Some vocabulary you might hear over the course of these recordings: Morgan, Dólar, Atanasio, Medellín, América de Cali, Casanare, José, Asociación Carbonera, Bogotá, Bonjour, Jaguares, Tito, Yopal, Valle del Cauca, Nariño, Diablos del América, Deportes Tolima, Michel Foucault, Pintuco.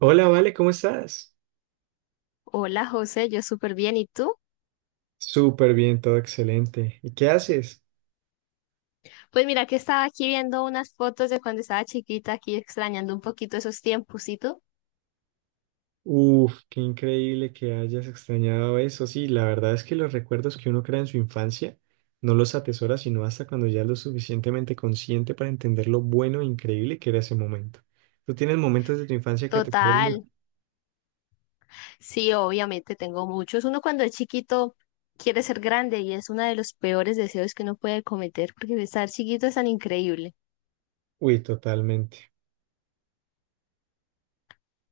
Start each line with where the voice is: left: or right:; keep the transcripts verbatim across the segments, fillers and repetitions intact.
right: Hola, Vale, ¿cómo estás?
left: Hola José, yo súper bien. ¿Y tú?
right: Súper bien, todo excelente. ¿Y qué haces?
left: Pues mira que estaba aquí viendo unas fotos de cuando estaba chiquita, aquí extrañando un poquito esos tiempos. ¿Y tú?
right: Uf, qué increíble que hayas extrañado eso. Sí, la verdad es que los recuerdos que uno crea en su infancia no los atesora sino hasta cuando ya es lo suficientemente consciente para entender lo bueno e increíble que era ese momento. ¿Tú tienes momentos de tu infancia que te
left: Total.
right: quedan?
left: Sí, obviamente tengo muchos. Uno cuando es chiquito quiere ser grande y es uno de los peores deseos que uno puede cometer porque estar chiquito es tan increíble.
right: Uy, totalmente.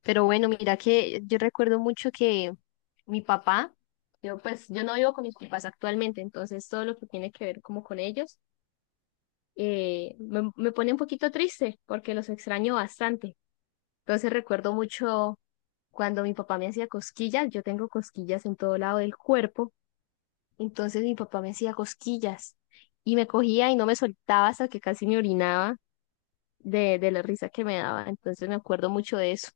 left: Pero bueno, mira que yo recuerdo mucho que mi papá, yo pues yo no vivo con mis papás actualmente, entonces todo lo que tiene que ver como con ellos eh, me, me pone un poquito triste porque los extraño bastante. Entonces recuerdo mucho cuando mi papá me hacía cosquillas, yo tengo cosquillas en todo lado del cuerpo, entonces mi papá me hacía cosquillas y me cogía y no me soltaba hasta que casi me orinaba de, de la risa que me daba. Entonces me acuerdo mucho de eso.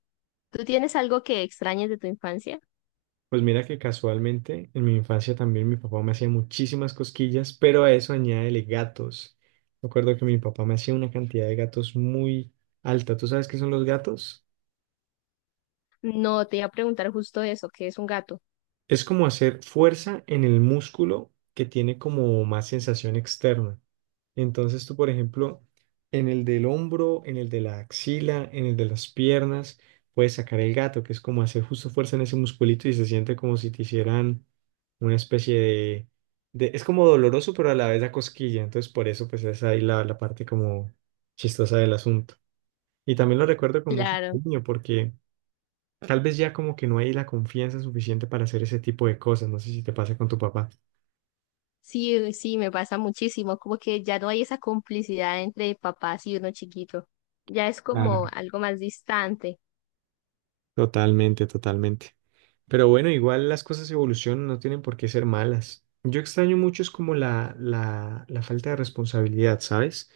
left: ¿Tú tienes algo que extrañes de tu infancia?
right: Pues mira que casualmente en mi infancia también mi papá me hacía muchísimas cosquillas, pero a eso añádele gatos. Me acuerdo que mi papá me hacía una cantidad de gatos muy alta. ¿Tú sabes qué son los gatos?
left: No, te iba a preguntar justo eso, que es un gato?
right: Es como hacer fuerza en el músculo que tiene como más sensación externa. Entonces tú, por ejemplo, en el del hombro, en el de la axila, en el de las piernas, puedes sacar el gato, que es como hacer justo fuerza en ese musculito y se siente como si te hicieran una especie de, de- es como doloroso, pero a la vez da cosquilla. Entonces por eso pues es ahí la, la parte como chistosa del asunto. Y también lo recuerdo con mucho
left: Claro,
right: cariño porque... Tal vez ya como que no hay la confianza suficiente para hacer ese tipo de cosas. No sé si te pasa con tu papá.
left: sí, sí, me pasa muchísimo, como que ya no hay esa complicidad entre papás y uno chiquito, ya es como
right: Claro.
left: algo más distante.
right: Totalmente, totalmente. Pero bueno, igual las cosas evolucionan, no tienen por qué ser malas. Yo extraño mucho es como la, la, la falta de responsabilidad, ¿sabes?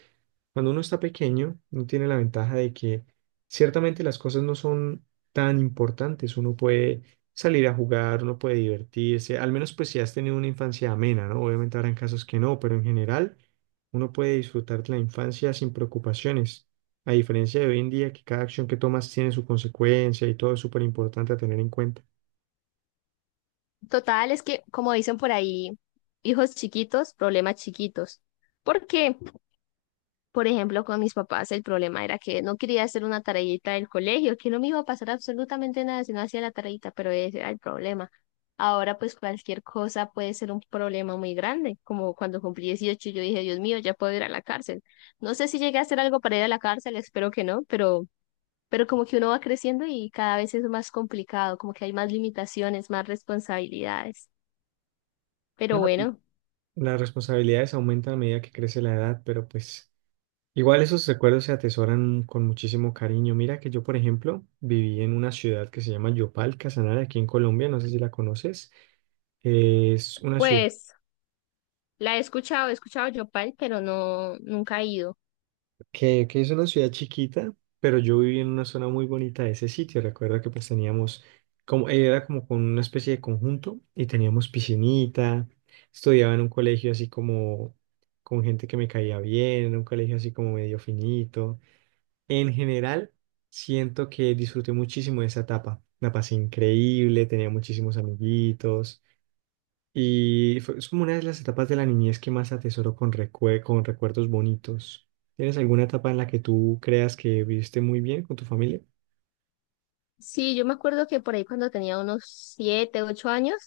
right: Cuando uno está pequeño, uno tiene la ventaja de que ciertamente las cosas no son tan importantes. Uno puede salir a jugar, uno puede divertirse, al menos pues si has tenido una infancia amena, ¿no? Obviamente habrán casos que no, pero en general uno puede disfrutar de la infancia sin preocupaciones. A diferencia de hoy en día que cada acción que tomas tiene su consecuencia y todo es súper importante a tener en cuenta.
left: Total, es que como dicen por ahí, hijos chiquitos, problemas chiquitos, porque por ejemplo, con mis papás el problema era que no quería hacer una tareita del colegio, que no me iba a pasar absolutamente nada si no hacía la tareita, pero ese era el problema. Ahora pues cualquier cosa puede ser un problema muy grande, como cuando cumplí dieciocho yo dije, Dios mío, ya puedo ir a la cárcel. No sé si llegué a hacer algo para ir a la cárcel, espero que no, pero, pero como que uno va creciendo y cada vez es más complicado, como que hay más limitaciones, más responsabilidades. Pero
right: Claro,
left: bueno,
right: las responsabilidades aumentan a medida que crece la edad, pero pues igual esos recuerdos se atesoran con muchísimo cariño. Mira que yo, por ejemplo, viví en una ciudad que se llama Yopal, Casanare, aquí en Colombia, no sé si la conoces. Es una ciudad
left: pues la he escuchado, he escuchado Yopal, pero no, nunca he ido.
right: que, que es una ciudad chiquita, pero yo viví en una zona muy bonita de ese sitio. Recuerdo que pues teníamos, como, era como con una especie de conjunto y teníamos piscinita, estudiaba en un colegio así como con gente que me caía bien, en un colegio así como medio finito. En general, siento que disfruté muchísimo de esa etapa. La pasé increíble, tenía muchísimos amiguitos y fue, es como una de las etapas de la niñez que más atesoro con, recue- con recuerdos bonitos. ¿Tienes alguna etapa en la que tú creas que viviste muy bien con tu familia?
left: Sí, yo me acuerdo que por ahí cuando tenía unos siete, ocho años,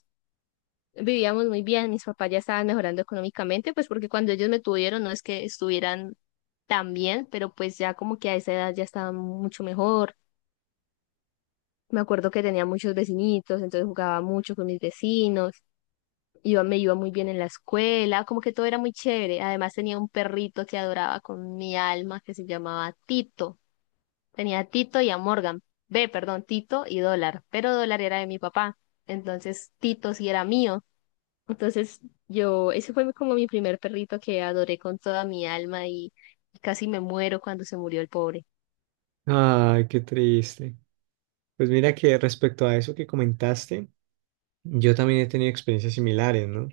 left: vivíamos muy bien, mis papás ya estaban mejorando económicamente, pues porque cuando ellos me tuvieron no es que estuvieran tan bien, pero pues ya como que a esa edad ya estaba mucho mejor. Me acuerdo que tenía muchos vecinitos, entonces jugaba mucho con mis vecinos, iba, me iba muy bien en la escuela, como que todo era muy chévere. Además tenía un perrito que adoraba con mi alma que se llamaba Tito. Tenía a Tito y a Morgan. Ve perdón, Tito y Dólar. Pero Dólar era de mi papá. Entonces Tito sí era mío. Entonces yo, ese fue como mi primer perrito que adoré con toda mi alma y casi me muero cuando se murió el pobre.
right: Ay, qué triste. Pues mira que respecto a eso que comentaste, yo también he tenido experiencias similares, ¿no?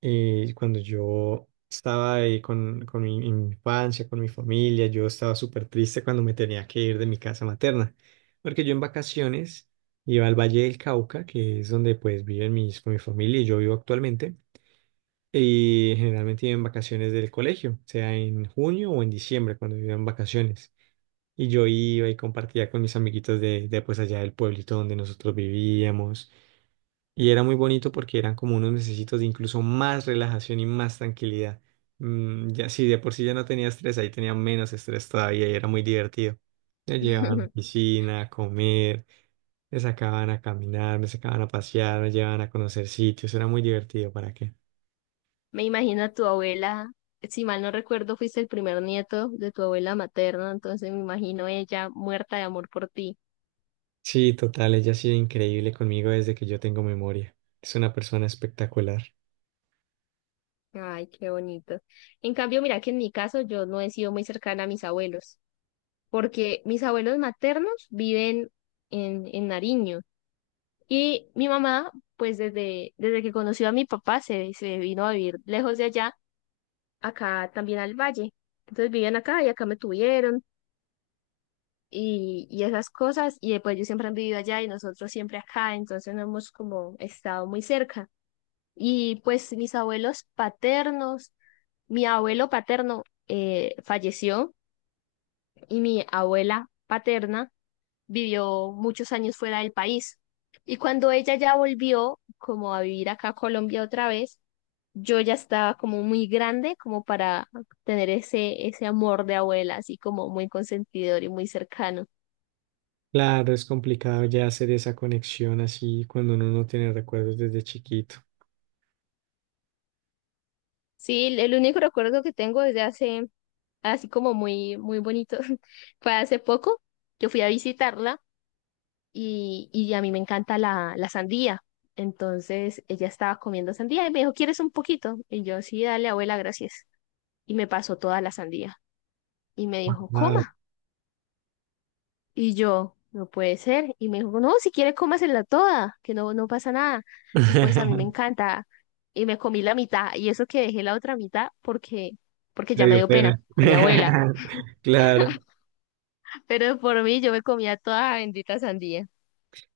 right: eh, cuando yo estaba ahí con, con mi, en mi infancia, con mi familia, yo estaba súper triste cuando me tenía que ir de mi casa materna, porque yo en vacaciones iba al Valle del Cauca, que es donde pues viven mis, con mi familia y yo vivo actualmente, y generalmente iba en vacaciones del colegio, sea en junio o en diciembre cuando iba en vacaciones. Y yo iba y compartía con mis amiguitos de, de pues allá del pueblito donde nosotros vivíamos. Y era muy bonito porque eran como unos mesecitos de incluso más relajación y más tranquilidad. Mm, ya sí, de por sí ya no tenía estrés, ahí tenía menos estrés todavía y era muy divertido. Me llevaban a la piscina, a comer, me sacaban a caminar, me sacaban a pasear, me llevaban a conocer sitios, era muy divertido, ¿para qué?
left: Me imagino a tu abuela, si mal no recuerdo, fuiste el primer nieto de tu abuela materna, entonces me imagino ella muerta de amor por ti.
right: Sí, total, ella ha sido increíble conmigo desde que yo tengo memoria. Es una persona espectacular.
left: Ay, qué bonito. En cambio, mira que en mi caso yo no he sido muy cercana a mis abuelos. Porque mis abuelos maternos viven en, en Nariño y mi mamá, pues desde, desde que conoció a mi papá, se, se vino a vivir lejos de allá, acá también al valle. Entonces vivían acá y acá me tuvieron y, y esas cosas y después ellos siempre han vivido allá y nosotros siempre acá, entonces no hemos como estado muy cerca. Y pues mis abuelos paternos, mi abuelo paterno eh, falleció y mi abuela paterna vivió muchos años fuera del país. Y cuando ella ya volvió, como a vivir acá a Colombia otra vez, yo ya estaba como muy grande como para tener ese, ese amor de abuela, así como muy consentidor y muy cercano.
right: Claro, es complicado ya hacer esa conexión así cuando uno no tiene recuerdos desde chiquito.
left: Sí, el el único recuerdo que tengo desde hace, así como muy, muy bonito, fue hace poco. Yo fui a visitarla y, y a mí me encanta la, la sandía. Entonces ella estaba comiendo sandía y me dijo, ¿quieres un poquito? Y yo, sí, dale, abuela, gracias. Y me pasó toda la sandía. Y me dijo,
right: Wow.
left: coma. Y yo, no puede ser. Y me dijo, no, si quiere cómasela toda, que no, no pasa nada. Y pues a mí me encanta. Y me comí la mitad. Y eso que dejé la otra mitad porque, porque
right: Me
left: ya me
right: dio
left: dio pena
right: pena.
left: con mi abuela.
right: Claro.
left: Pero por mí yo me comía toda la bendita sandía.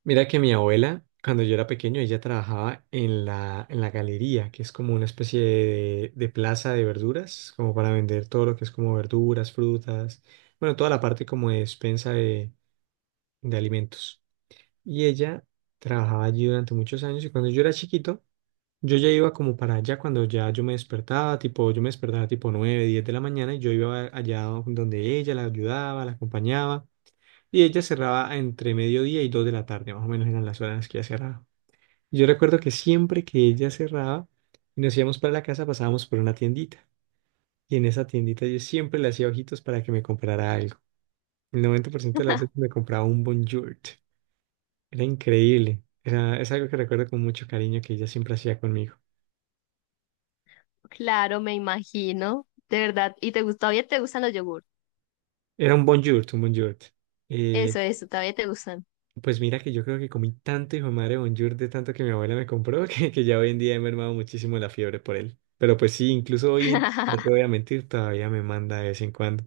right: Mira que mi abuela, cuando yo era pequeño, ella trabajaba en la, en la galería, que es como una especie de, de plaza de verduras, como para vender todo lo que es como verduras, frutas, bueno, toda la parte como de despensa de, de alimentos. Y ella trabajaba allí durante muchos años y cuando yo era chiquito, yo ya iba como para allá cuando ya yo me despertaba, tipo, yo me despertaba tipo nueve diez de la mañana y yo iba allá donde ella la ayudaba, la acompañaba. Y ella cerraba entre mediodía y dos de la tarde, más o menos eran las horas en las que ella cerraba. Y yo recuerdo que siempre que ella cerraba y nos íbamos para la casa, pasábamos por una tiendita. Y en esa tiendita yo siempre le hacía ojitos para que me comprara algo. El noventa por ciento de las veces me compraba un Bonjour. Era increíble. Era, es algo que recuerdo con mucho cariño que ella siempre hacía conmigo.
left: Claro, me imagino. De verdad. ¿Y te gusta, todavía te gustan los yogurts?
right: Era un Bonjour, un Bonjour.
left: Eso, eso, todavía te gustan.
right: Pues mira que yo creo que comí tanto hijo de madre Bonjour de tanto que mi abuela me compró que, que ya hoy en día he mermado muchísimo la fiebre por él. Pero pues sí, incluso hoy, en- no te voy a mentir, todavía me manda de vez en cuando,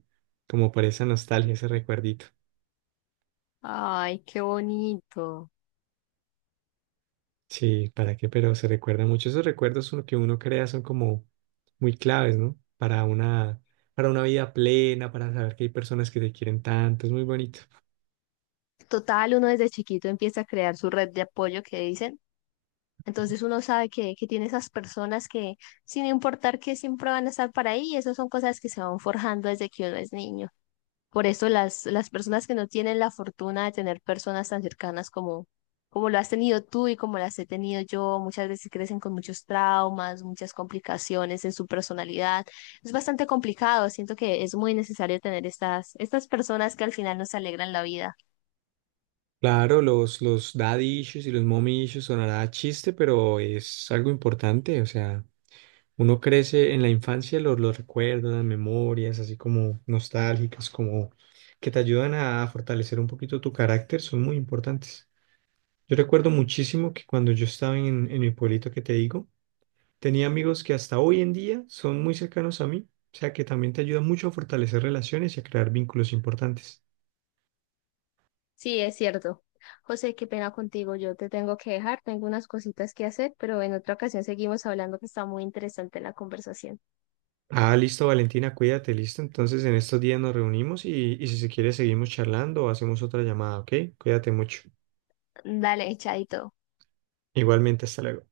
right: como por esa nostalgia, ese recuerdito.
left: Ay, qué bonito.
right: Sí, ¿para qué? Pero se recuerda mucho. Esos recuerdos son lo que uno crea son como muy claves, ¿no? Para una, para una vida plena, para saber que hay personas que te quieren tanto, es muy bonito.
left: Total, uno desde chiquito empieza a crear su red de apoyo que dicen. Entonces uno sabe que, que tiene esas personas que, sin importar que siempre van a estar para ahí, y eso son cosas que se van forjando desde que uno es niño. Por eso las, las personas que no tienen la fortuna de tener personas tan cercanas como, como lo has tenido tú y como las he tenido yo, muchas veces crecen con muchos traumas, muchas complicaciones en su personalidad. Es bastante complicado, siento que es muy necesario tener estas, estas personas que al final nos alegran la vida.
right: Claro, los, los daddy issues y los mommy issues sonará a chiste, pero es algo importante. O sea, uno crece en la infancia, los, los recuerdos, las memorias, así como nostálgicas, como que te ayudan a fortalecer un poquito tu carácter, son muy importantes. Yo recuerdo muchísimo que cuando yo estaba en, en mi pueblito que te digo, tenía amigos que hasta hoy en día son muy cercanos a mí, o sea que también te ayuda mucho a fortalecer relaciones y a crear vínculos importantes.
left: Sí, es cierto. José, qué pena contigo. Yo te tengo que dejar. Tengo unas cositas que hacer, pero en otra ocasión seguimos hablando que está muy interesante la conversación.
right: Ah, listo, Valentina, cuídate, listo. Entonces en estos días nos reunimos y, y si se quiere seguimos charlando o hacemos otra llamada, ¿ok? Cuídate mucho.
left: Dale, chaito.
right: Igualmente, hasta luego.